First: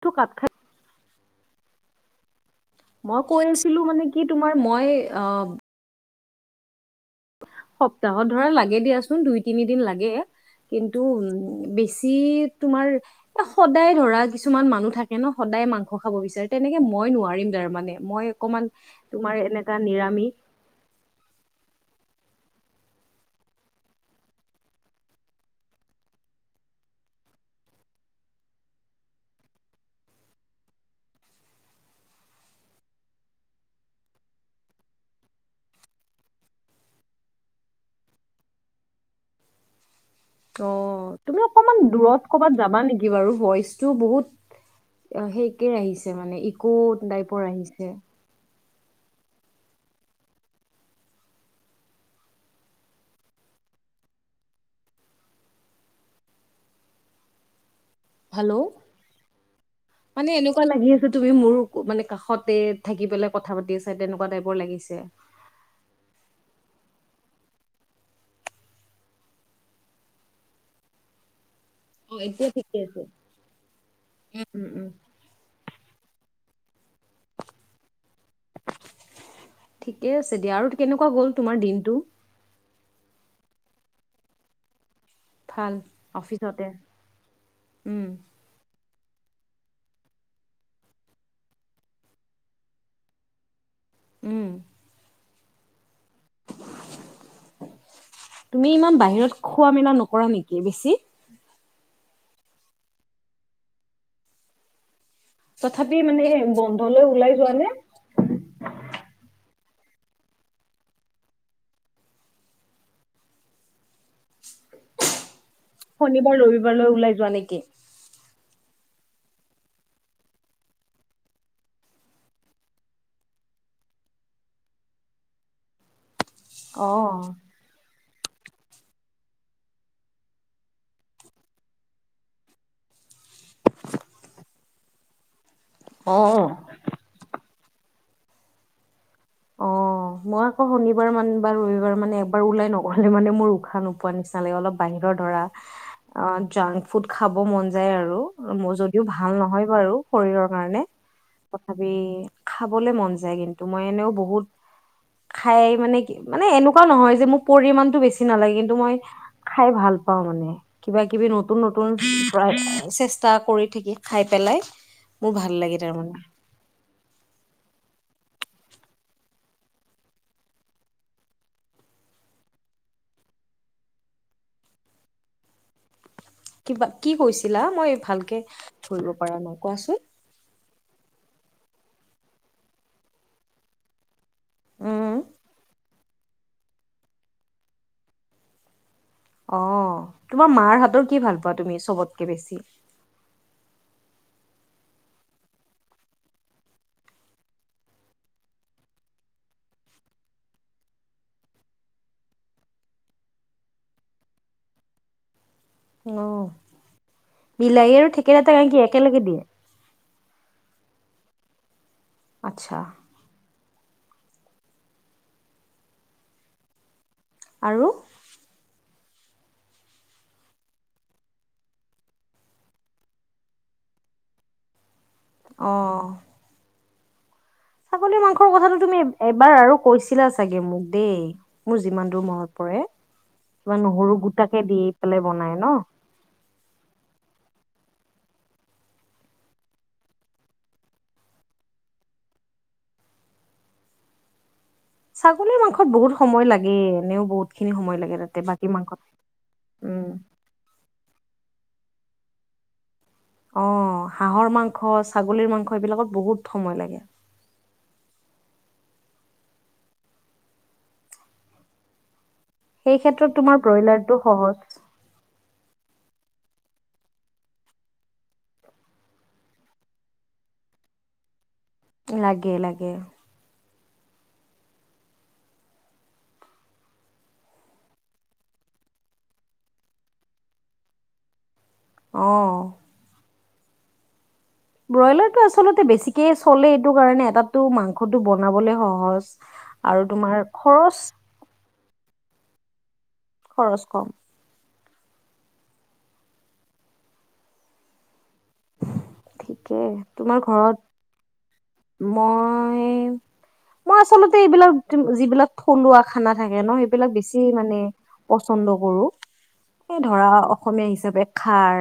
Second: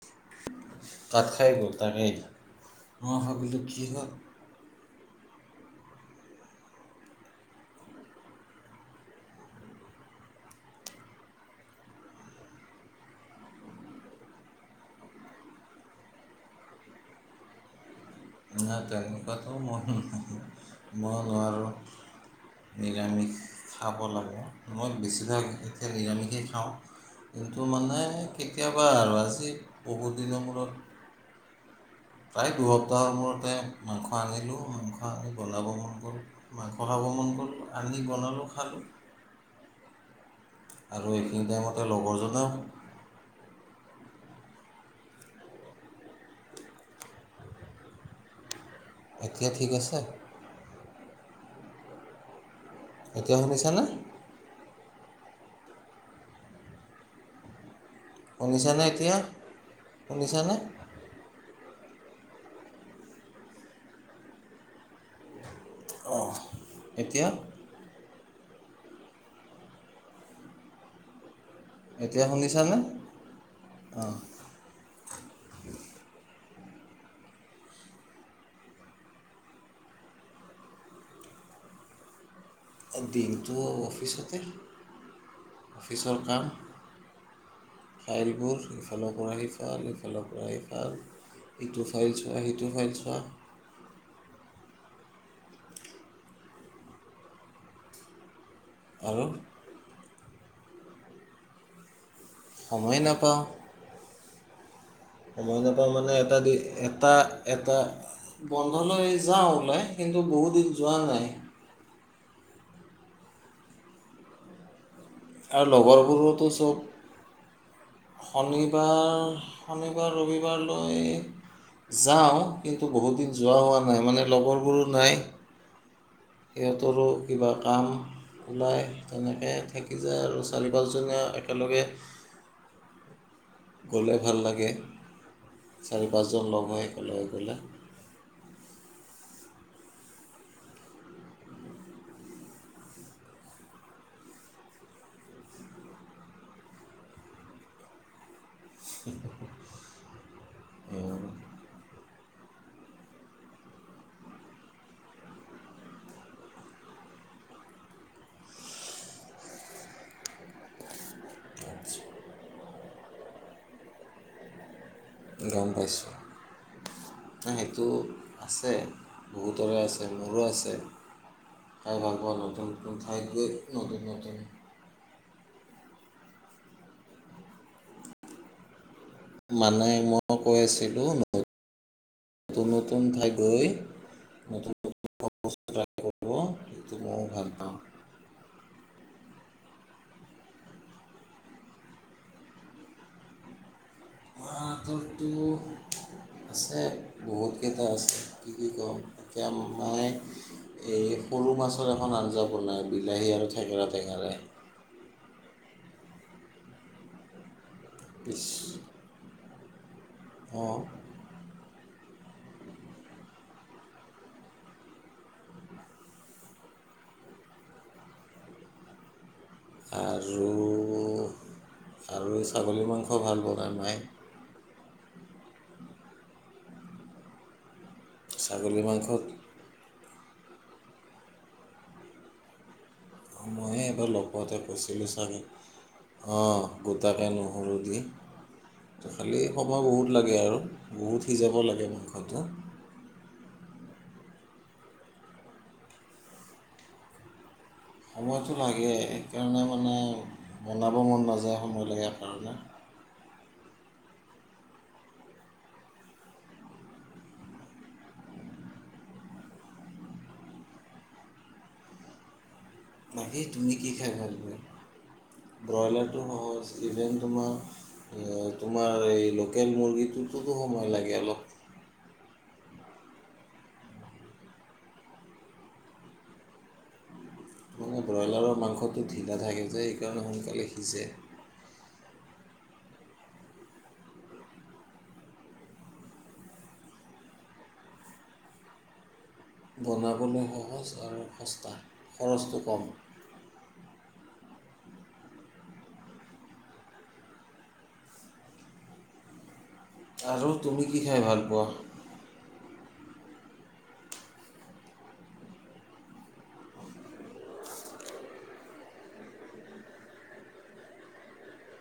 তটো কাপ খাই আছে গ তাকেই মই কৈ আছিলো মানে কি তোমাৰ মই অ সপ্তাহত ধৰা লাগে দিয়াচোন দুই তিনিদিন লাগে কিন্তু উ বেছি তোমাৰ এ সদায় ধৰা কিছুমান মানুহ থাকে ন সদায় মাংস খাব বিচাৰে তেনেকে মই নোৱাৰিম তাৰমানানে ইতেনেকুৱাটো মই নিৰামিষ মই নোৱাৰ নিৰামিষ খাব লাগে মই বেছিভাগ এতিয়া নিৰামিষেই খাওঁ কিন্তু মানে কেতিয়াবা আৰু আজি বহুত দিনৰ মূৰত প্ৰায় দুসপ্তাহৰ মূৰতে মাংস আনিলোঁ মাংস আনি বনাব মন কৰোঁ মাংস খাব মন কৰলোঁ আনি বনালোঁ খালোঁ অ আৰু তুমি এইখিনি অকমান টাইমতে দূৰত লগৰজনেও কৰ'বাত যাবা নেকি বাৰু ভইচটো বহুত অ সেইকেই আহিছে মানে ইকো টাইপৰ আহিছে এটিয়া ঠিক আছে এতিয়া শুনিছানে হেল্ল' শুনিছানে এতিয়া মানে শুনিছানে এনেকুৱা লাগি আছো তুমি মোৰ মানে কাষতে থাকি পেলাই কথা পাতি আছে তেনেকুৱা টাইপৰ লাগিছে অঁ এতিয়া অ এতিয়া ঠিকে আছে অঁ উ উম উম ঠিকেই আছে দিয়া আৰু কেনেকুৱা হ'ল তোমাৰ দিনটো দিনটো অফিচতে ভাল অফিচতে উম আহিব সফালৰ পৰা সি খাল ইফালৰ পৰা সি খাল ইটো ফাইল চোৱা সিটো ফাইল চোৱা উম তুমি ইমান আৰু বাহিৰত খোৱা মেলা ন কৰা নেকি বেছি সময় নাপাওঁ সময় নাপাওঁ তথাপি মানে এটা দি বন্ধলৈ এটা ওলাই যোৱা নে এটা বন্ধলৈ যাওঁ। ওলাই কিন্তু বহুত দিন যোৱা নাই। আৰু শনিবাৰ লগৰবোৰোতো চব ৰবিবাৰলৈ ওলাই যোৱা নেকি? শনিবাৰ শনিবাৰ ৰবিবাৰলৈ যাওঁ কিন্তু বহুত দিন যোৱা হোৱা নাই মানে লগৰবোৰো নাই। অ সিহঁতৰো কিবা কাম? ওলায় তেনেকৈ থাকি যায় আৰু চাৰি পাঁচজনীয়া একেলগে গ'লে ভাল লাগে। চাৰি পাঁচজন অ লগ হৈ ক'লে গলে? অ মই আকৌ শনিবাৰ মানে বা ৰবিবাৰ মানে একবাৰ ওলাই নগলে মানে মোৰ উশাহ নোপোৱা নিচিনা লাগে অলপ বাহিৰৰ ধৰা অ জাংক ফুড খাব মন যায় আৰু যদিও ভাল নহয় বাৰু শৰীৰৰ কাৰণে তথাপি খাবলে মন যায় কিন্তু মই এনেও বহুত খাই মানে কি মানে এনেকুৱাও নহয় যে মোৰ পৰিমণতটো বেছি নালাগে কিন্তু মই খাই ভাল পাওঁ মানে কিবা কিবি নতুন নতুন চেষ্টা কৰি থাকি খাই পেলাই মোৰ ভাল গম লাগে পাইছোঁ তাৰমানে সেইটো, আছে বহুতৰে আছে মোৰো আছে খাই ভাল পোৱা নতুন নতুন ঠাইত গৈ নতুন নতুন কিবা কি কৈছিলা মই ভালকে ধৰিব পৰা নাই মানে কোৱাচোন মই কৈ আছিলো ন নতুন নতুন ঠাইত গৈ ম টো উম মই ভাল পাওঁ। অ তোমাৰ মাৰ হাতৰ কি ভাল পোৱা তুমি চবতকে বেছি আাৰাতো আছে বহুতকেইটা আছে কি কি কওঁ এতিয়া মই এই সৰু মাছৰ এখন আঞ্জা বনায় বিলাহী আৰু থেকেৰা ৰে ন বিলাহী আৰু থেকেৰা এটা গক কি একেলগে দিয়ে অ আচ্ছা। আৰু আৰু আৰু এই ছাগলী মাংস ভাল বনায় নাই অঁ। ছাগলী মাংসৰ কথাটো ছাগলী তুমি মাংসত এবাৰ আৰু কৈছিলা চাগে মোক দেই মোৰ যিমান দূৰ মনত পৰে, অঁ কিবা মইে এইবাৰ নহৰু লগ পতে গোটাকে দি কৈছিলোঁ পেলাই চাগে বনাই ন অঁ গোটাকে নহৰু দি ত খালি সময় বহুত লাগে আৰু বহুত সিজাব লাগে মাংসটো ছাগলীৰ মাংসত বহুত সময় লাগে এনেও বহুত। খিনি সময় লাগে তাতে সময়টো বাকী লাগে মাংসত সেইকাৰণে মানে উম বনাব মন নাযায়। কম হ'বলগীয়া কাৰণে আহ হাঁহৰ মাংস ছাগলীৰ মাংস এইবিলাকত বহুত সময় লাগে। সেই ক্ষেত্ৰত বাকী তোমাৰ তুমি কি খাই ব্ৰয়লাৰটো ভাল পোৱা সহজ ব্ৰইলাৰটো সহজ ইভেন তোমাৰ তোমাৰ এই লোকেল মুৰ্গীটোতো সময় লাগে অলপ লাগে লাগে মানে ব্ৰইলাৰৰ মাংসটো ধিলা থাকে যে সেইকাৰণে সোনকালে সিজে। অহ ব্ৰইলাৰটো আচলতে বেছিকে চলে এইটো কাৰণে তাতটো মাংসটো বনাবলে সহজ। আৰু তোমাৰ বনাবলৈ সহজ খৰচ আৰু সস্তা খৰচটো কম খৰচ কম ঠিকেই তোমাৰ আৰু ঘৰত তুমি কি খাই ভাল পোৱা? মই মই আচলতে এইবিলাক যিবিলাক থলুৱা খানা থাকে ন সেইবিলাক বেছি মানে পচন্দ কৰো এই ধৰা অসমীয়া হিচাপে খাৰ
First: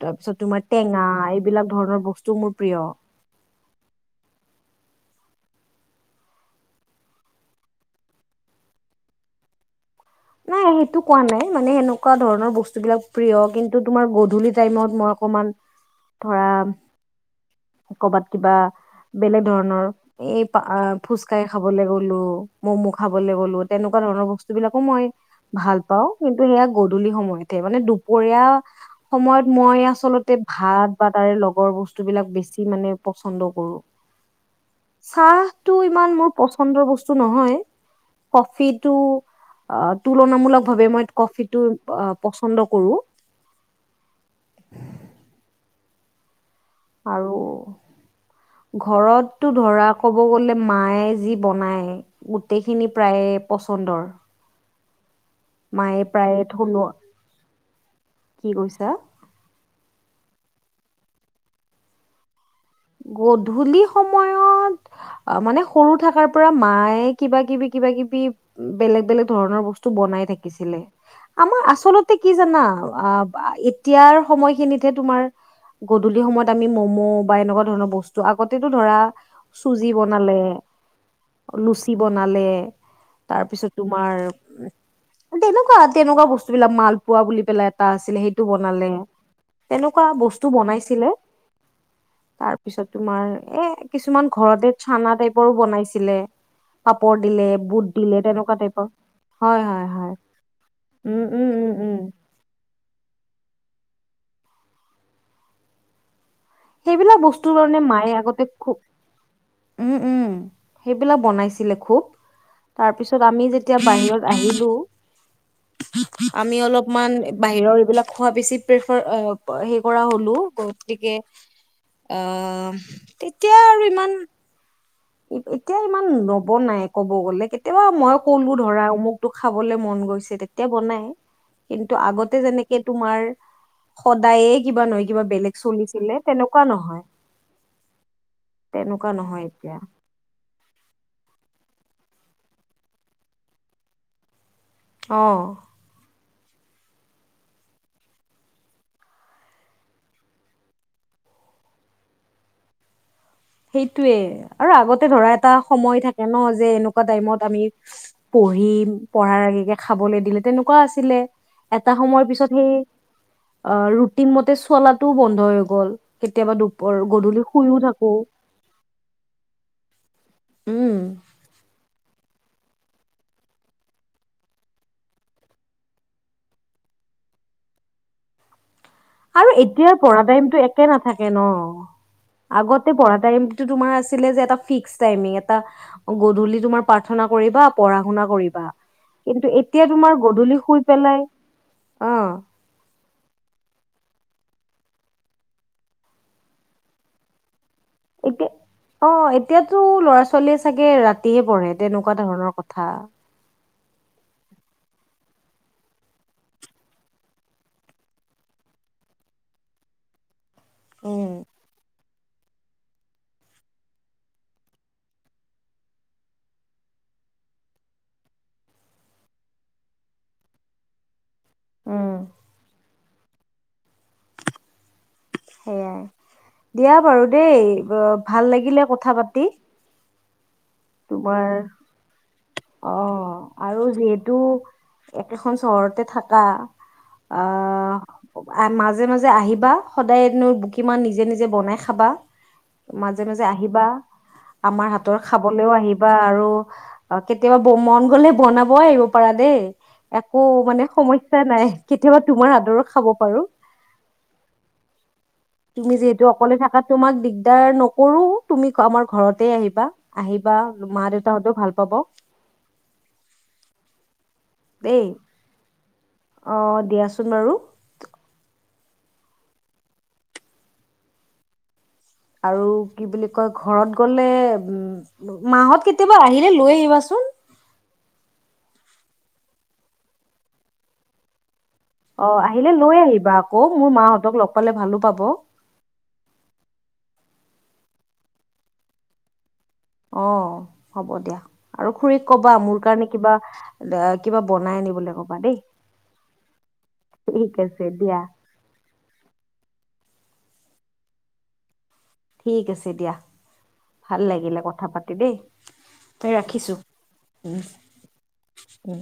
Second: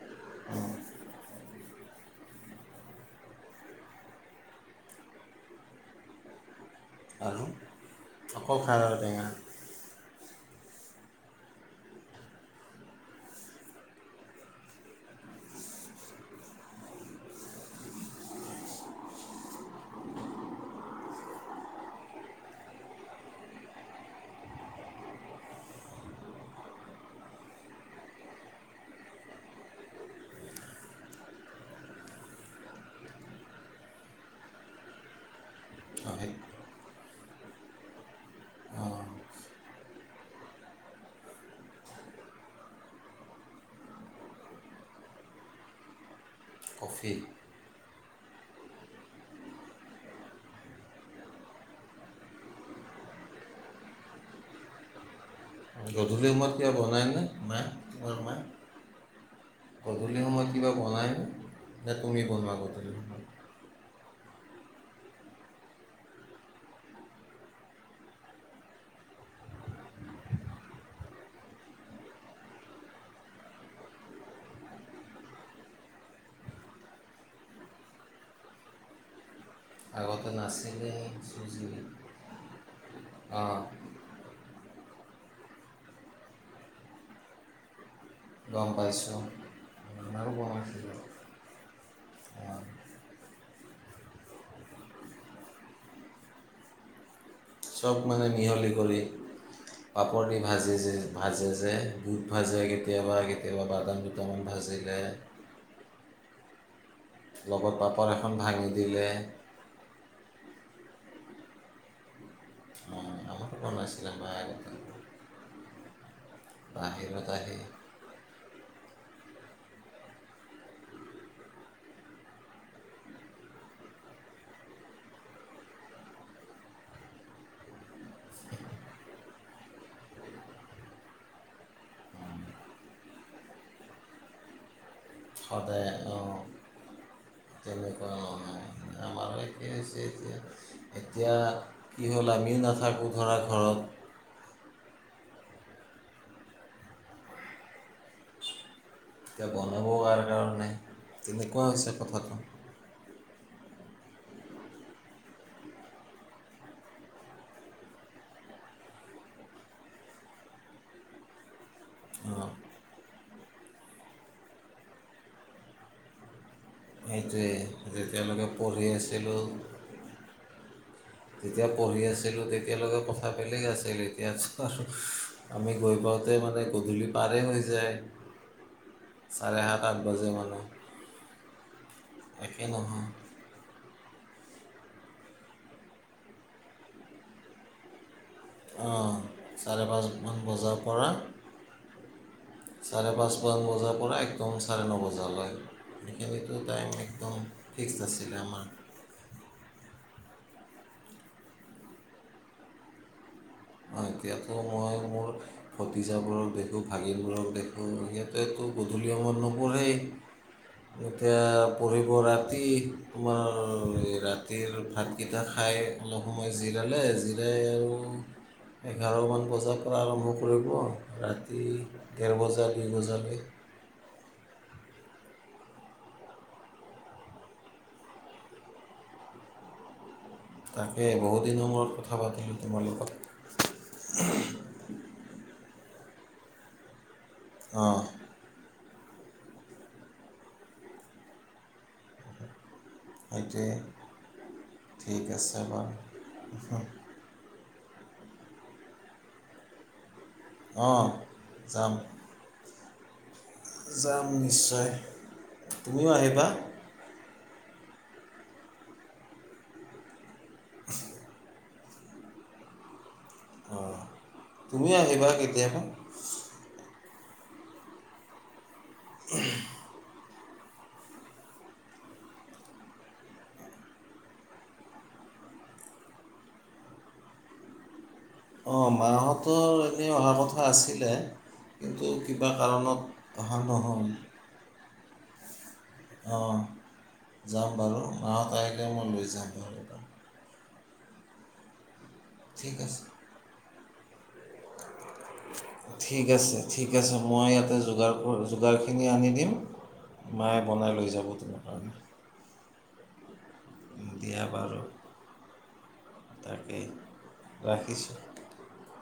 তাৰপিছত তোমাৰ টেঙা এইবিলাক ধৰণৰ বস্তু মোৰ প্ৰিয়। আকৌ খাৰ আৰু বেগেনা। নাই সেইটো কোৱা নাই মানে সেনেকুৱা ধৰণৰ বস্তুবিলাক প্ৰিয় কিন্তু তোমাৰ গধূলি টাইমত মই অকমান ধৰা কৰ'বাত কিবা বেলেগ ধৰণৰ এই ফুচকাই খাবলৈ গলো মম খাবলৈ গলো তেনেকুৱা ধৰণৰ বস্তু বিলাকো মই, ভাল পাওঁ কিন্তু সেয়া গধূলি সময়তহে মানে দুপৰীয়া সময়ত মই আচলতে ভাত বা তাৰে লগৰ বস্তুবিলাক বেছি মানে পচন্দ কৰো চাহটো ইমান মোৰ হয় পচন্দৰ বস্তু নহয় কফিটো অঁ আহ তুলনামূলকভাৱে মই কফিটো পচন্দ কৰো। কফি আৰু ঘৰতটো ধৰা ক'ব গ'লে মায়ে যি বনায় গোটেইখিনি প্ৰায়ে পচন্দৰ মায়ে গধূলি প্ৰায়ে সময়ত কিবা থলুৱা বনায়নে মা বা মা কি কৈছা গধূলি সময়ত, কিবা বনাই যে তুমি বনোৱা যৰত গধূলি সময়ত মানে সৰু থকাৰ পৰা মায়ে কিবা কিবি কিবা কিবি বেলেগ বেলেগ ধৰণৰ বস্তু বনাই থাকিছিলে আমাৰ আচলতে কি জানা আ এতিয়াৰ সময়খিনিতহে তোমাৰ গধূলি সময়ত আমি মম' বা এনেকুৱা, বেলেগ ধৰণৰ বস্তু আগতেতো ধৰা চুজি, আগতে বনালে নাছিলে চুজি লুচি বনালে তাৰ অঁ পিছত তোমাৰ উ তেনেকুৱা তেনেকুৱা বস্তু বিলাক মালপোৱা বুলি পেলাই এটা আছিলে সেই গম বনালে পাইছোঁ তেনেকুৱা বস্তু বনাইছিলে তাৰ অঁ [unintelligible] তাৰ পিছত তোমাৰ এ কিছুমান ঘৰতে চানা টাইপৰো বনাইছিলে পাপৰ, দিলে বুট চব দিলে মানে তেনেকুৱা মিহলি টাইপৰ কৰি হয় হয় হয় পাপৰ দি ভাজে যে উম উম ভাজে যে উম উম বুট ভাজে কেতিয়াবা কেতিয়াবা বাদাম, কেইটামান ভাজিলে। সেইবিলাক বস্তুৰ লগত কাৰণে পাপৰ মায়ে এখন আগতে ভাঙি দিলে খুব উম উম সেইবিলাক বনাইছিলে খুব অঁ, তাৰপিছত আমি আমাৰো যেতিয়া বনাইছিলে বাহিৰত মায়ে আহিলো আগতে [unintelligible] আমি অলপমান বাহিৰত আহি বাহিৰৰ এইবিলাক খোৱা বেছি প্ৰেফাৰ সেই কৰা হ'লো গতিকে, আহ তেতিয়া আৰু ইমান এতিয়া ইমান নবনাই কব গলে কেতিয়াবা মই কলো ধৰা অমুকটো খাবলে মন গৈছে তেতিয়া বনাই কিন্তু আগতে যেনেকে তোমাৰ সদায়ে কিবা নহয় কিবা বেলেগ সদায় চলিছিলে অঁ তেনেকুৱা নহয় তেনেকুৱা নহয় তেনেকুৱা আমাৰো নহয় একেই এতিয়া হৈছে এতিয়া এতিয়া কি হ'ল আমিও নাথাকোঁ ধৰা ঘৰত অঁ। এতিয়া বনাব কাৰ কাৰণে তেনেকুৱা হৈছে কথাটো। সেইটোৱে আৰু আগতে ধৰা এটা সময় থাকে ন যে এনেকুৱা টাইমত আমি পঢ়িম পঢ়াৰ আগেকে খাবলৈ দিলে তেনেকুৱা আছিলে এটা সময়ৰ অঁ পিছত সেই ৰুটিন মতে চলাটোও বন্ধ হৈ গ'ল কেতিয়াবা দু সেইটোৱে তেওঁলোকে। পঢ়ি আছিলোঁ। উম। তেতিয়া পঢ়ি আছো। তেতিয়ালৈকে কথা বেলেগ আছিল এতিয়া আমি গৈ পাওঁতে মানে গধূলি পাৰ হৈ যায়। আৰু চাৰে সাত এতিয়া আঠ পঢ়া বাজে টাইমতটো মানে একে নাথাকে ন একে আগতে নহয় পঢ়া টাইমতো তোমাৰ আছে। এটা ফিশ টাইমিং আতা গধূলি তুমি পৰ্থনা কৰিবা। কৰিবা অঁ কিন্তু চাৰে এতিয়া পাঁচ তোমাৰ গধূলি বজাৰ শুই পৰা পেলাই অ চাৰে পাঁচমান বজাৰ পৰা, কম চাৰে ন বজালৈ হেনেকেও টাইম একদম। ফিক্সড আছিলে আমাৰ এতিয়া অ এতিয়াতো ল'ৰা ছোৱাল- চলি চাগে ৰাতিহে পঢ়ে তেনেকুৱা ধৰণৰ কথা। এতিয়াতো মই মোৰ ভতিজাবোৰক দেখোঁ ভাগিনবোৰক দেখোঁ সিহঁতেতো গধূলি সময়ত নপঢ়ে। উম এতিয়া পঢ়িব। ৰাতি তোমাৰ ৰাতিৰ ভাতকেইটা খাই অলপ সময় জিৰালে জিৰাই আৰু। এঘাৰমান বজাৰ পৰা আৰম্ভ কৰিব ৰাতি। উম ডেৰ বজাৰ দু বজাৰ। জালি। সেয়াই দিয়া বাৰু দেই ভাল লাগিলে কথা পাতি। তাকে বহুদিনৰ মূৰত কথা পাতিলোঁ। তোমাৰ লগত অঁ আৰু যিহেতু একেখন চহৰ। ঘৰতে থাকা। অঁ মাজে মাজে। যে, আহিবা সদায়নো বো কিমান নিজে নিজে বনাই খাবা। মাজে মাজে সেইটোৱে আহিবা আমাৰ হাতৰ ঠিক আছে খাবলৈও বাৰু আহিবা আৰু, কেতিয়াবা মন গ'লে বনাব আহিব পাৰা দেই। একো মানে অঁ সমহ্যা নাই যাম কেতিয়াবা তোমাৰ আদৰৰ। খাব পাৰো। যাম নিশ্চয় তুমি তুমিও যিহেতু আহিবা? অকলে থাকা তোমাক দিগদাৰ নকৰো তুমি আমাৰ ঘৰতে আহিবা। আহিবা মা দেউতাহঁতেও ভাল। পাব। অঁ। দেই অ দিয়াছোন কোন বাৰু উ আৰু কি বুলি কয় ঘৰত গলে উ মাহত কেতিয়াবা আহিলে লৈ আহিবাচোন অঁ মাহঁতে এনেই অহা কথা আছিলে। কিন্তু অ কিবা আহিলে লৈ কাৰণত আহিবা অহা আকৌ মোৰ নহ'ল মাহঁতক লগ পালে ভাল লাগিব হব অঁ যাম বাৰু মাহত আহিলে মই লৈ যাম বাৰু এবাৰ অ হ'ব দিয়া আৰু খুৰীক কবা ঠিক মোৰ আছে কাৰণে কিবা কিবা বনাই আনিবলৈ কবা দেই ঠিক আছে ঠিক আছে মই ঠিক ইয়াতে আছে যোগাৰ দিয়া যোগাৰখিনি আনি দিম মায়ে বনাই লৈ যাব তোমাৰ কাৰণে ঠিক আছে দিয়া ভাল দিয়া লাগিলে বাৰু কথা পাতি দেই ত ৰাখিছো তাকেই উম ৰাখিছোঁ উম